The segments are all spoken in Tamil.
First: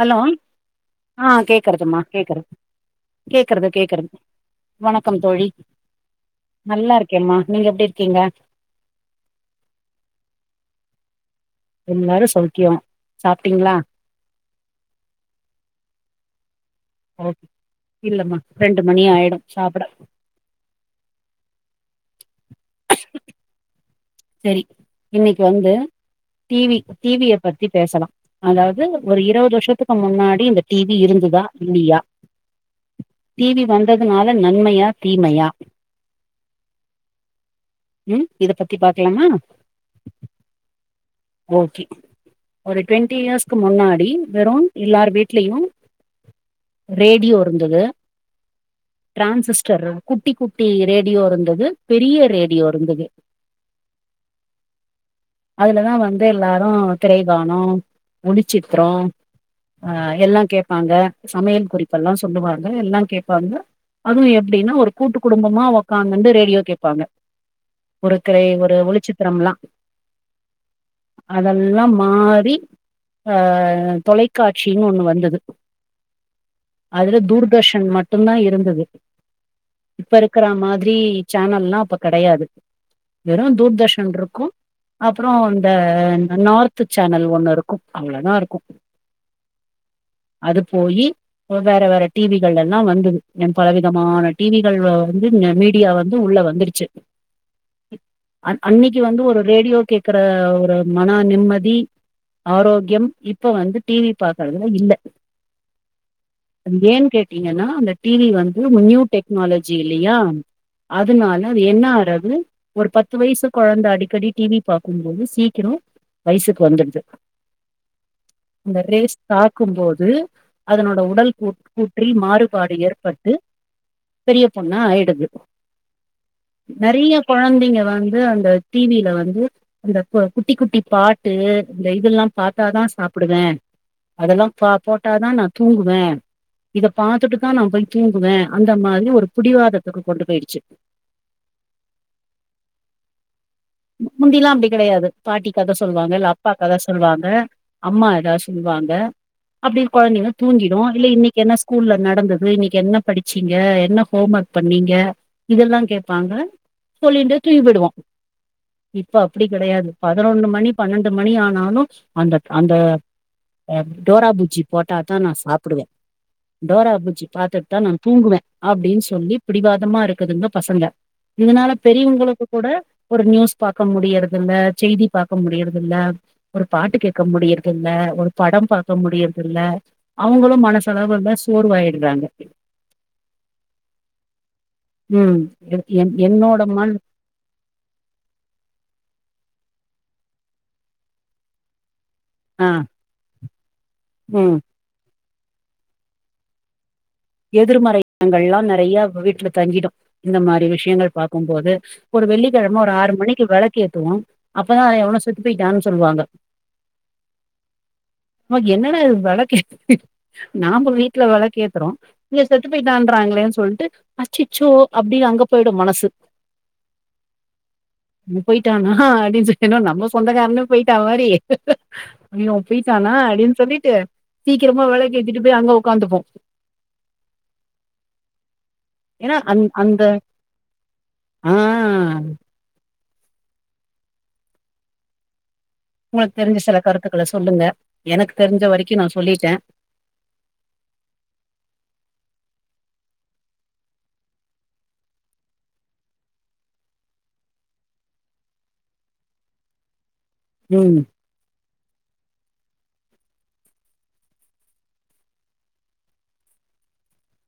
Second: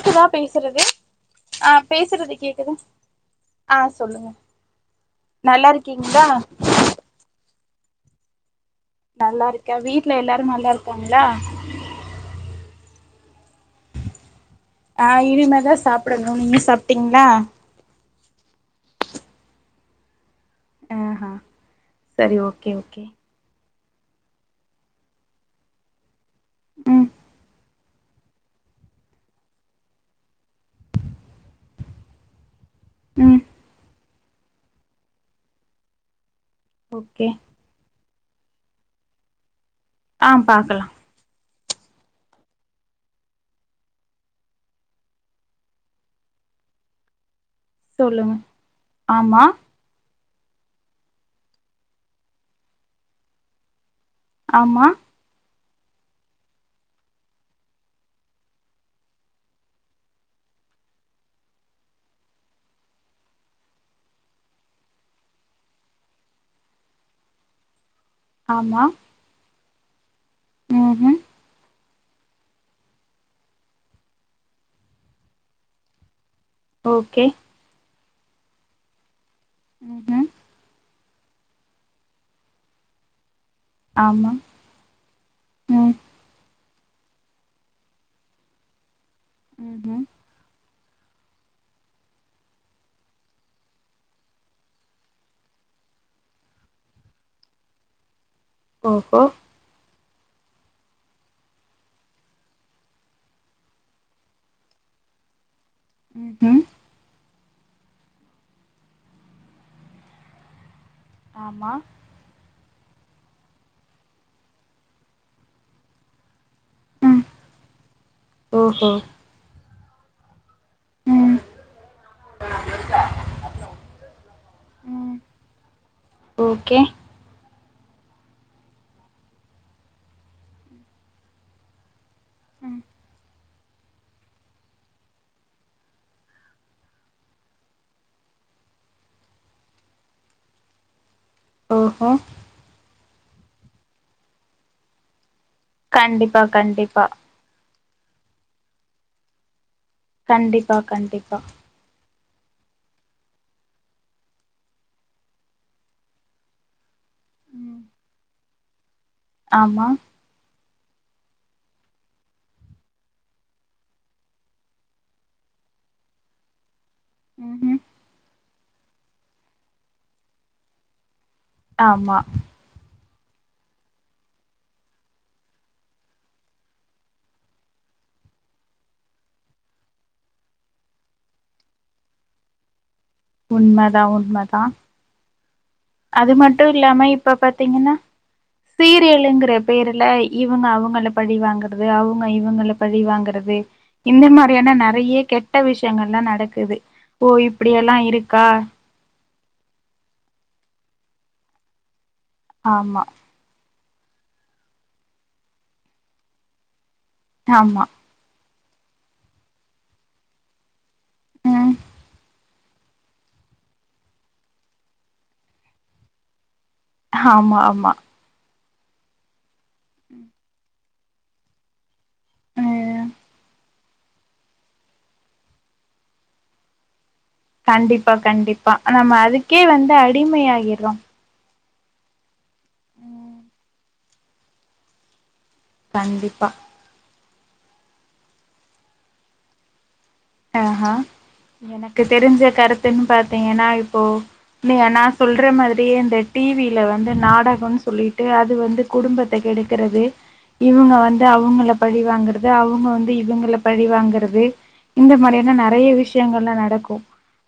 ஹலோ பேசுறது ஆ கேக்குறதுமா பேசுறது கேக்குறது கேக்குதா கேக்குறது ஆ கேக்குறது சொல்லுங்க வணக்கம் தோழி நல்லாருக்கிங்ளா நல்லாருக்கேம்மா நீங்க எப்டி இர்க்கீங்க நல்லாருக்கே வீட்ல எல்லாரு நல்லார்க்காங்ளா எல்லாரு சௌக்கியொ சாப்ட்டீங்ளா ஆ இனிமேதா சாப்டடுணு நீங்க சாப் ஓகே இல்லமா ரெண்டு மணி ஆய்டு சாப்ட ஆ ஹ சரி ஓகே ஓகே சரி இன்னிக்கு வந்து டி வி ம் டி விய பத்திப் பேசலா அதாவ்து ஒரு இரவது வர்ஷத்துக்கு முன்னாடி இந்த டி வி இருந்துதா இல்லியா ம் டி வி வந்ததனால நன்மையா தீமையா ஓகே ம் இத பத்தி பாக்லாமா ஆ பாக்கலா ஓகே ஒரு ட்வெண்ட்டி இயர்ஸ்க்கு முன்னாடி வெறு எல்லார் வீட்லயு ரேடியோ இருந்தது சொல்லுங்க ஆமா டிரான்சிஸ்டரு குட்டி குட்டி ரேடியோ இருந்தது பெரிய ரேடியோ இருந்தது ஆம்மா அதுலதா வந்து எல்லாரு திரைவானொ ஒளிச்சித்ரொ அ எல்லா கேப்பாங்க சமையல் குறிப்பெல்லா சொல்லுவாங்க எல்லா கேப்பாங்க அதுவு எப்டின்னா ஒரு கூட்டு குடும்பமா ஒக்காந்துண்டு ரேடியோ கேப்பாங்க ஒரு க்ரை ஒரு ஒளிச்சித்திரம்ல்லா உ ஹ அதெல்லா மாறி ஆ தொலைக்காட்சின் ஒண்ணு வந்தது அதுல ஓகே தூர்தர்ஷன் மட்டுந்தா இருந்தது இப்ப இருக் ம்ஹும் இருக்கர மாதிரி சேனல்லா அப்ப கெடையாது வெறு தூர்தர்ஷன் ஆமா ருக்கு அப்றொ இந்த ம் நார்த்துச் சேனல் ஒண்ணு ருக்கு அவ்ளதாருக்கு ம் ம் போயி வேற வேற டி விகள் எல்லா வந்தது என் பல விதமான டி விகள் வந்து நமீட் டியா வந்து உள்ள வந்துடுச்சு அன் அன்னிக்கு ஓஹோ வந்து ஒரு ரேடியோ கேக்கற ஒரு மன நிம்மதி ஆரோக்கியம் இப்ப வந்து டி வி பாக்கறதுல இல்ல ஹு ஹும் ஏன் கேட்டீங்கன்னா அந்த டி வி வந்து நியூ டெக்னாலஜி இல்லயா அதுனால அது ஆமா என்ன ஆறது ஒரு பத்து வய்சு கொழந்த அடிக்கடி டி வி பாக்கும்போது சீக் கிறொ வயசுக்கு வந்துடுது ம் அந்த ஓஹோ ரேஸ் தாக்கும்போது அதனொட உடல் ம் கூட் கூற்றில் மாறுபாடு ஏற்பட்டு பெரிய பொண்ணா ம் ஆய்டுது ஓகே கொழந்தைங்க வந்து அந்த டி வில வந்து அந்த குட்டி குட்டி பாட்டு இந்த இதெல்லா ம் பாத்தாதா சாப்பிடுவே அதெல்லா பா போட்டாதா நா தூங்குவே இத பாத்துட்டுதா நா போயி தூங்குவே அந்த மாதிரி ஒரு புடிவாதத்துக்கு கொண்டு போய்டுச்சு ஓஹோ முந்தில்லா அப்டி கெடையாது பாட்டி கத சொல்வாங்க இல்ல கண்டிப்பா அப்பா கத கண்டிப்பா சொல்வாங்க அம்மா ஏதாது சொல்வாங்க அப்படியே கொழந்தைங்க கண்டிப்பா தூங்கிடு இல்ல கண்டிப்பா இன்னக்கி என்ன ஸ்கூல்ல நடந்தது இன்னக்கி என்ன படிச்சீங்க என்ன ஹோம் ஒர்க் பண்ணீங்க இதெல்லா கேப்பாங்க சொல்லின்டே ம் தூங்கிபோயிடுவோ இப்ப அப்டி ஆமா கெடையாது பதினொன்னு மணி பன்னெண்டு மணி ஆனாலு அந்த அந்த ஆ டோரா புஜ்ஜி போட்டாதா நா சாப்டுவே டோரா புஜ் ஜி பாத்துட்டுதா ம்ஹும் நா தூங்குவே அப்டின்னு சொல்லி பிடிவாதமா இருக்குதுங்க பசங்க இதனால ஆமா பெரியவங்களுக்கு கூட ஒரு நியூஸ் பாக்க முடியறது இல்ல செய்தி பாக்க முடியறது இல்ல ஒரு பாட்டு கேக்க முடியறதில்ல ஒரு படம் பாக்க முடியறதில்ல அவங்களு மனசளவுல சோர்வாயிட்றாங்க உண்மதா உண்மதா ம் ஏ அது மட்டு இல்லாம இப் இப்ப பாத்தீங்கன்னா சீரியலுங்குற பேருல இவங்க அவங்கள பழி வாங்கறது அவங்க ஆ இவங்கள பழி வாங்கறது இந்த ம் மாறியான நெறைய கெட் ட விஷயங்கள்லா நடக்குது ஓ இப்டியெல்லா எதிர்மறை இருக்கா எண்ணங்கள்லா நெறைய வீட்ல தங்கிடு இந்த மாறி விஷயங்கள் பாக்கும்போது ஒரு வெள்ளிக்கெழம ஒரு ஆமா ஆறு மணி க்கி விளக்கேத்துவோ அப்பதா எவனோ செத்து போயிட்டான்னு சொல்லுவாங்க ஆமா ம்மா என்னடா இது விளக்கேத் நாம்ப வீட்ல ம் விளக்கேத்றோ இங்க செத்து போயிட்டான்றாங்களேன்னு சொல்ட்டு அச்சச்சோ அப்டின்னு அங்க போய்டு மனசு ஆமா ஆமா இவே போயிட்டானா அப்டின்னு சொல்லி என்னவோ நம்ம சொந்தக்காரனே போயிட்டா மாறி ஐய்யோ அவே ம் போயிட்டானா அப்டின்னு சொல்லிட்டு சீக்கிரமா விளக்கு ஏத்திட்டு போயி அங்க ஒக்காந்துப்போ கண்டிப்பா கண்டிப்பா நம்ம ஏன்னா அதுக்கே அந் வந்து அந்த அடிமை ஆயிர்றோ ஆ ம் உங்களுக்கு கண்டிப்பா தெரிஞ்ச சில கருத்துக்கள சொல்லுங்க எனக்கு தெரிஞ்ச வரைக்கு நா சொல்லிட்டே அஹா எனக்கு தெரிஞ்ச கருத்துன்னு பாத்தீங்கன்னா இப்போ நீங்க நா சொல்ற மாதிரியே இந்த டி வி ல வந்து நாடகம்ன்னு சொல்லிட்டு அது வந்து குடும்பத்த கெடுக்கறது ம் இவங்க வந்து அவங்கள பழிவாங்கறது அவங்க வந்து இவங்கள பழிவாங்கறது இந்த மாறியான நெறைய விஷயங்கள்லா நடக்கு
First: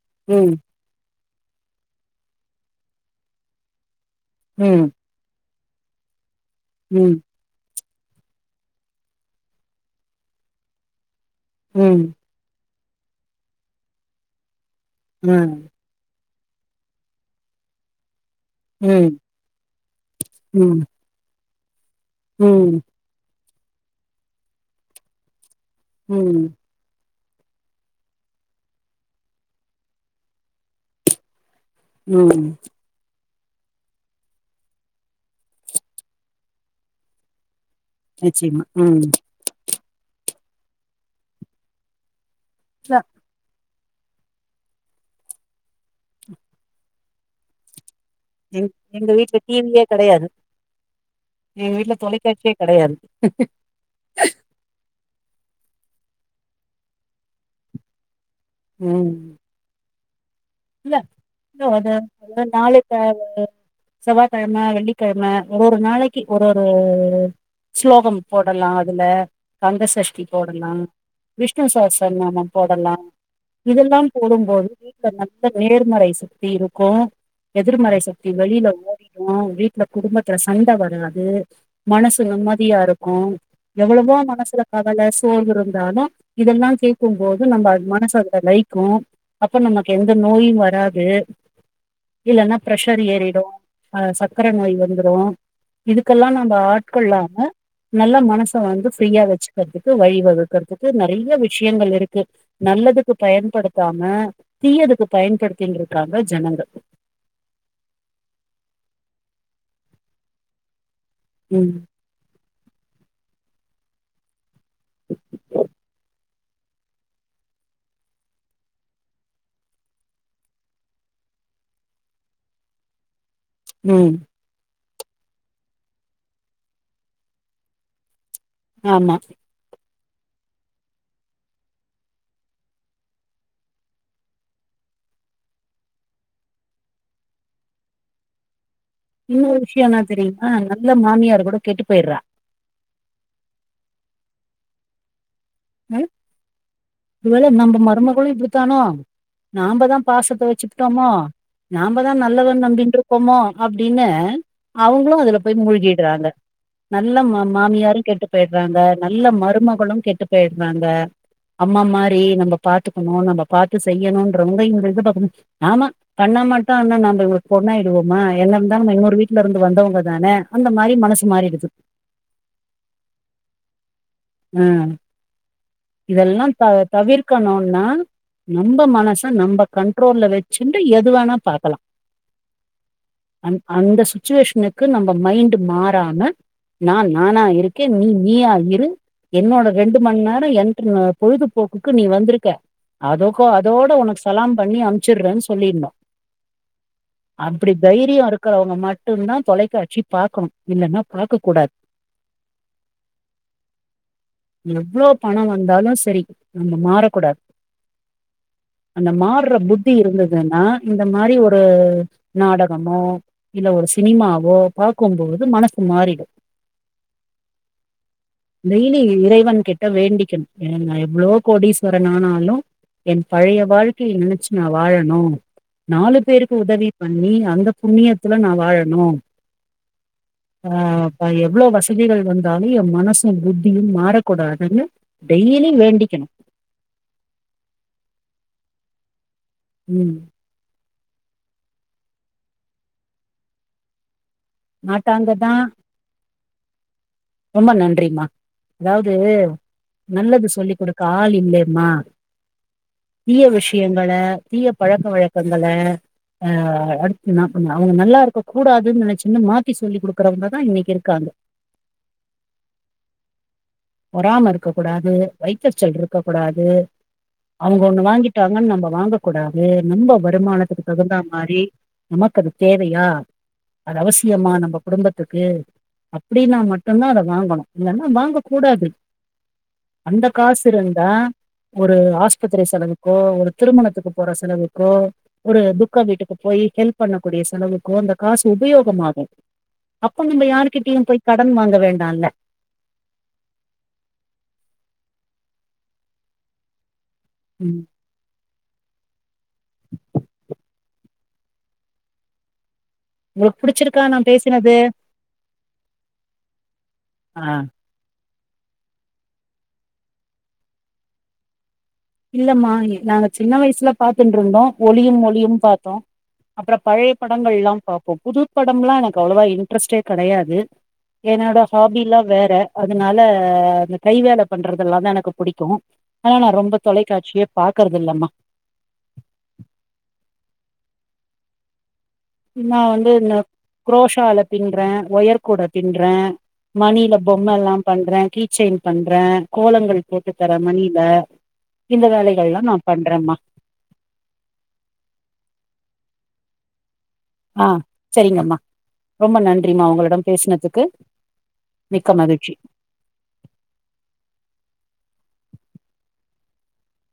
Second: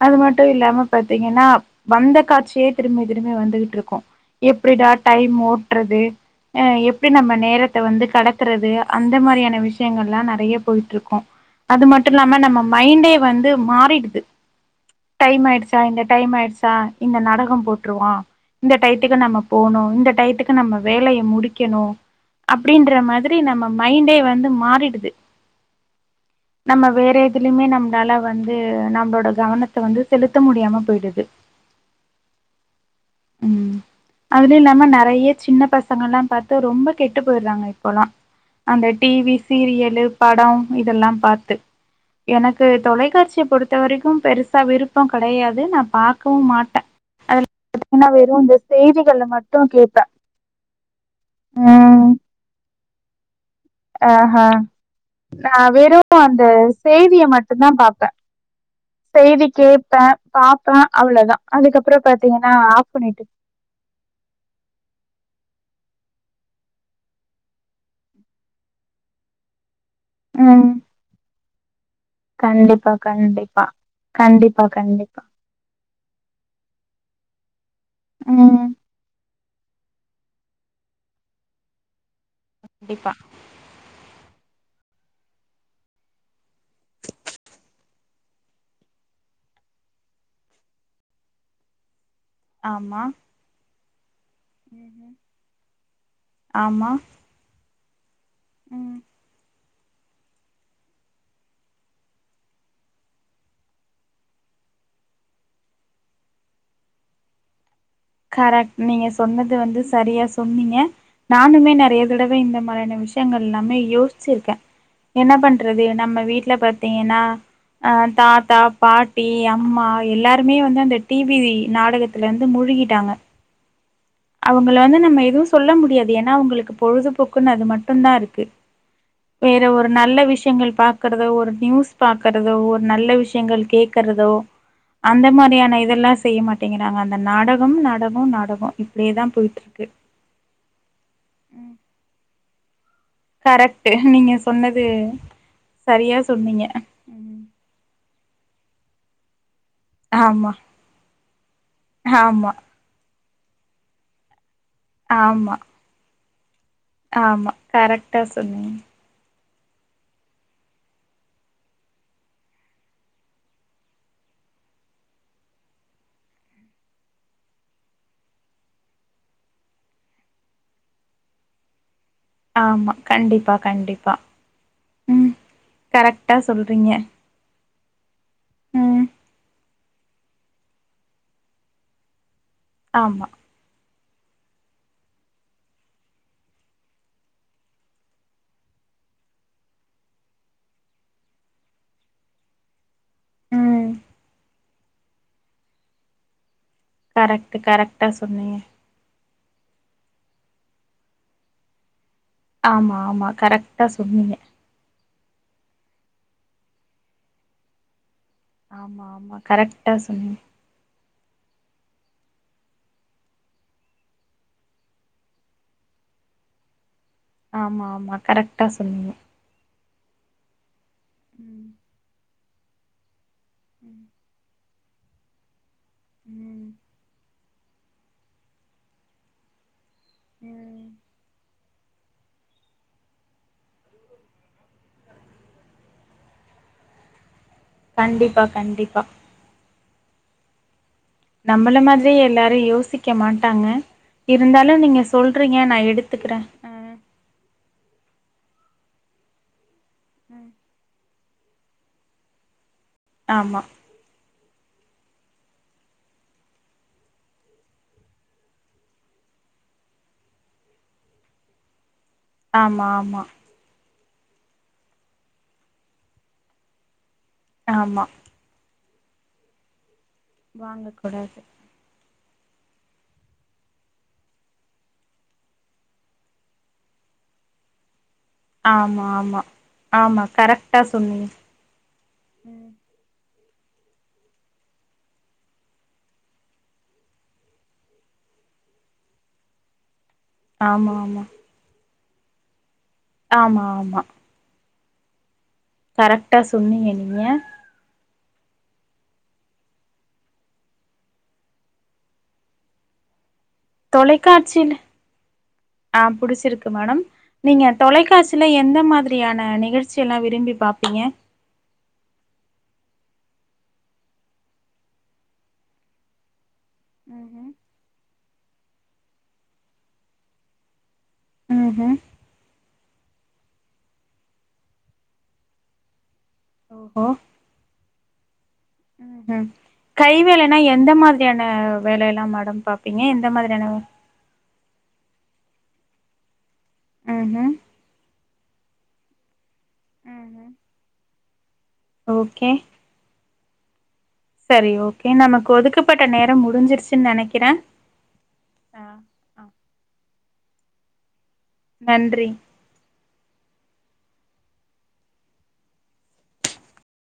அது மட்டு ம் இல்லாம பாத்தீங்கன்னா வந்த காட்சியே திரும்பி திரும்பி வந்துகிட்டு இருக்கு ம் எப்டிடா டைம் ஓட்றது ஆ எப்டி ம் நம்ம நேர த்த வந்து கடக்கறது அந்த மாறியான விஷயங்கள்லா நெறைய போயிட்டு இருக்கு அது ம் மட் ஆமா நம்ம மைண்டே வந்து மாறிடுது டைம் ஆயிடுச்சு ஆ இந்த டைம் ஆயிடுச்சா இந்த நாடகோ போட்ருவா இந்த டையத்துக்கு ம் நம்ம போணு இந்த டையத்துக்கு நம்ம ம் வேலய முடிக்கணு ம் அப்டின்ற மாதிரி மாதி நம்ம மைண்டே வந்து மாறிடுது ம் நம்ம வேற எதுலயுமே நம்மளால வந்து நம்மளோட கவனத்த வந்து செலுத்த முடியாம போயிடுது ம் ம் அதுல இல்லாம நெறைய சின்ன பசங்கல்லா பாத்து ரொம்ப கெட்டு போயிட்றாங்க போலா நிச்சயமா அந்த ம் டிவி சீரியலு படம் இதெல்லா பார்த்து எனக்கு இல்ல தொலைக்காட்சிய பொறு த்தவரைக்கு பெருசாக விருப்பம் கடையாது நா பார்க்கவு மாட்ட எப்டின்னா வெறு இந்த எங் எங்க செய்திகள வீட்ல மட்டு டிவியே கேட்ப கெடையாது எங்க வீட்ல தொலைக்காட்சியே கடையாது ஆஹா நா வெறு அந்த செய்திய மட்டு்தா பாப்ப ம் செய்தி கேட்ப பாப்ப அவ்ளதா அதுக்கப்பற பாத்தீங்கனா நாளைக்க செவ்வாய்கிழம வெள்ளிக்கிழம ஒவ்வொரு நாளைக்கி ஒரு ஒரு ஸ்லோகம் போடலாம் அதுல கங்க சஷ்டி ம் போடலாம் விஷ்ணு சாச நாமம் கண்டிப்பா போடலாம் கண்டிப்பா இதெல்லாம் கண்டிப்பா போடும்போது வீட்ல கண்டிப்பா நேர்மறை சக்தி இருக்கு எதிர்மறை சக்தி வெளில ம் ஓடி ஆ வீட்ல குடும்பத்துல சண்ட வராது மனசு நிம்மதியா கண்டிப்பா இருக்கு எவ்வளவோ மனசுல கவல சோர்வு இருந்தாலு இதெல்லா கேக்கும் போது நம்ம அ மனசு அதுல வைக்கும் அப்ப நம்ம எந்த நோயும் வராது இல்லன்னா பிரஷர் ஆமா ஏறிடு ஆ சக்கர நோய் வந்துடு ம்ஹ்ம். இதுக்கெல்லா நம்ம ஆமா ஆட்கொள்ளாம நல்லா மனச வந்து ம் ஃப்ரீயா வச்சுக்கறதுக்கு வழி வகுக்கறதுக்கு நறைய விஷயங்கள் இருக்கு நல்லதுக்கு பயன்படுத்தாம தீயதுக்கு பயன்படுத்தின்ட் இருக்காங்க ஜனங்க கரெக்ட் நீங்க சொன்னது வந்து சரியா சொன்னீங்க ம் நானுமே நறைய பல தடவ இந்த மாரியான விஷயங்கள் எல்லாமே யோசிச்சிருக்க என்ன பண்றது நம்ம வீட்ல ப த்தீங்னா அ தாத்தா பாட்டி அம்மா எல்லாருமே வந்து அந்த டிவி நாடகத்துல வந்து மூழ்கி ட்டாங்க ம் அவங்கள வந்து நம்ம எதுவு சொல்ல முடியாது ஏன்னா அவங்களுக்கு பொழுதுபோக்குன்னு அது மட்டுதா இருக்கு ஆமா வேற ஒரு நல்ல விஷயங்கள் பாக்கறதோ ஒரு நியூஸ் பாக்கறதோ ஒரு நல்ல விஷயங்கள் கேக்கறதோ அந்த மாதிரியான இதெல்லா செய்ய மாட்டிங்கிறாங்க அந்த நாடகம் நாடகம் நாடகம் இன்னொரு விஷயம் என்ன தெரியுமா நல்ல மாமியார் கூட கெட்டு போயிடுறா கரெக்டு நீங்க சொன்னது ம் சரியா சொன்னீங்க ம் ஒருவேள நம்ம மருமகளு இப்படித்தானோ நாமதா பாசத்த ஆமா வச்சுபுட்டோமோ நாமதா ஆமா நல்லவன் நம்பிட்டு இருக்கோமோ அப்டின்னு அவுங்களு அதுல ஆமா போய் மூழ்கிடுறாங்க நல்ல மா ஆமா மாமியாரு கரெக்டா கெட்டு சொன்னீங்க போயிடுறாங்க நல்ல மருமகளும் கெட்டு போயிட்றாங்க அம்மா மாிரி நம்ம பாத்துக்கணு நம்ம பாத்து செய்யணும்ன்றவங்க இந்த இது பாக்கும்போ ஆமா பண்ண மாட்டான்னா நம்ம இவங்களுக்கு பொண்ணா ஆயிடுவோமா என்ன இருந்தாலு நம இன்னொரு வீட்ல இருந்து வந்தவங்க தான அந்த மாரி மனசு மாறிடுது ஆமா கண்டிப்பா கண்டிப்பா ம் கரெக்டா இதெல்லா த சொல்றீங்க தவிர்க் கணுனா நம்ம ம் மனச நம்ம கண்ட்ரோல்ல வச்சுட்டு எது வேணா பார்க்கலா ஆமா அ அந்த சுச்சுவேஷனுக்கு நம்ம மைண்ட் மாறாம நா நானா இருக்கே நீ நீயா இரு என்னோட ரெண்டு மண் நேர என்ட்ருன பொழுதுபோக்குக்கு நீ வந்துருக்க அதக்கொ அதோட ம் உனக் சலாம் பண்ணி அம்ச்சுறேன் சொல்லிர்னு கரெக்ட்டு அப்டி கரெக்டா தைரியொ சொன்னீங்க இருக்கறவங்க மட்டுன்தா தொலைக்காட்சி பாக்கணு இல்லன்னா பாக்க கூடாத் ஆமா ஆமா கரக்டா சொன்னீங்க எவ்ளோ பணம் வந்தாலு சரி நம்ம மாறக்கூடாத் ஆமா அந்த ஆமா மார்ற புத்தி கரெக்டா சொன்னீங்க இருந்ததுன்னா இந்த மாரி ஒரு நாடகமோ இல்ல ஒரு சினிமாவோ பாக்கும்பொழுது மனசு மாறிடு ஆமா ஆமா கரெக்டா டெய்லி சொன்னீங்க இறைவன் கிட்ட வேண்டிக்கணு ஏன்னா எவ்ளோ ம் கோடீஸ்வரன் ஆனாலு என் பழைய ம் வாழ்க்கையை நினைச்சு நா வாழனு நாலு பேருக்கு ம் உதவி பண்ணி அந்தப் புண்ணியத்துல நா வாழணு ஆ ம் பா எவ்ளோ வர்ஷ் விதிகள் வந்தாலு என் மனசும் புத்தியு மாறக்கூடாதுன்னு டெய்லி வேண்டிக்கணு கண்டிப்பா கண்டிப்பா ம் நம்மள மாதிரியே எல்லாரு யோசிக்க மாட்டாங்க இருந்தாலு நீங்க மாட்டாங்க தான் சொல்றீங்க நா எடுத்துக்ற ரொம்ப நன்றிமா அதாவது ம் நல்லது சொல்லிக் கொடு கால் இல்லேமா தீய ஆமா விஷ்யன் வல தீய பழக்க வழக்கங்கள ஆ அடுத்து நாக்கு அவ் நல்லா இருக்க கூடாதுன் நெனச்சின்னா மாத்தி சொல்லி் குடுக்குறவங்க தா இன்னிக் இருக்காங்க ஆமா ஆமா பொறமை இருக்க கூடாது வைத்தர்ச்சல் இருக்க கூடாது அவங்க ஒண்ணு ஆமா வாங்கிட் ட்டாங்கன் நாம்ம வாங்க கூடாதே நம்ப வருமானத்துக்கு வாங்க தகுந்தா கூடாது மாரி நமக் அது தேவையா அது அவசியமா நம்ம குடும்பத்துக்கு அப்டின்னா மட் ட்டுன்தா அத வாங்கணு இல்லன்னா வாங்க கூடாது ஆமா ஆமா ஆமா அந்த காஸ் கரெக்டா இருந்தா சொன்னீங்க ஒரு ஆஸ்பத்திரி செலவுக்கோ ஒரு திருமணத்துக்கு போற செலவுக்கோ ஒரு துக்க வீட்டுக்கு போயி ஹெல்ப் பண்ணக்கூடிய செலவுக்கு அந்த காஸ் உபயோகமாகு அப்ப நம்ப ஆமா யார்கிட்டயு பொய் ஆமா கடன் வாங்க வேண்டால்ல ஆமா ஆமா கரக்டா சொன்னீங்க நீங்க ம் உனுக் புடிச்ச தொலைக்காட்சில ஆ புடிச்சிருக்கு மேடம் ஆ. நீங்க தொலைக்காட்சில எந்த மாதிரியான நிகழ்ச்சியெல்லா விரும்பி பாப்பீங்க இல்லம்மா யே நாங்க சின்ன வயசுல பாத்துண்ட்ருந்தோ ஒளியும் ஒலியும் பாத்தோ அப்ற பழைய படங்கள் எல்லாம் பாப்போ புது படம்லா எனக்கு அவ்ளவா இன்ட்ரெஸ்ட்டே கடையாது என்னடா ம்ஹும் ஹாபில்லா வேற அதனால அந்த கை வேல பண்றதெல்லா தா எனக்கு புடிக்கு ஆ நா ரொம்ப ஓஹோ தொலைக்காட்சியே பாக்குறதிலம்மா ம் கை வேலன்னா எந்த மாதிரியான வேலையல்லாம் மாட் நா வந்து இந்த க்ரோஷாலப் பின்ற ஒயர் கூட பின்றே மணில ம்ஹும் பொம்மல்லா பண்ற கீ செய்ன் பண்ற கோலங்கள் போட்டு ம்ஹும் தர மணில இந்த ஓகே வேலைகள்லா நான் பண்றம்மா செரி ஓகே நமக்கு ஒதுக்கப்பட்ட நேரோ முடிஞ்சிருச்சின் நெனைக் ஆ செரிங்கம்மா ரொம்ப ஆ நன்றிம்மா உங்களிடம் பேஸ்னதுக்கு மிக்க நன்றி மகிழ்ச்சி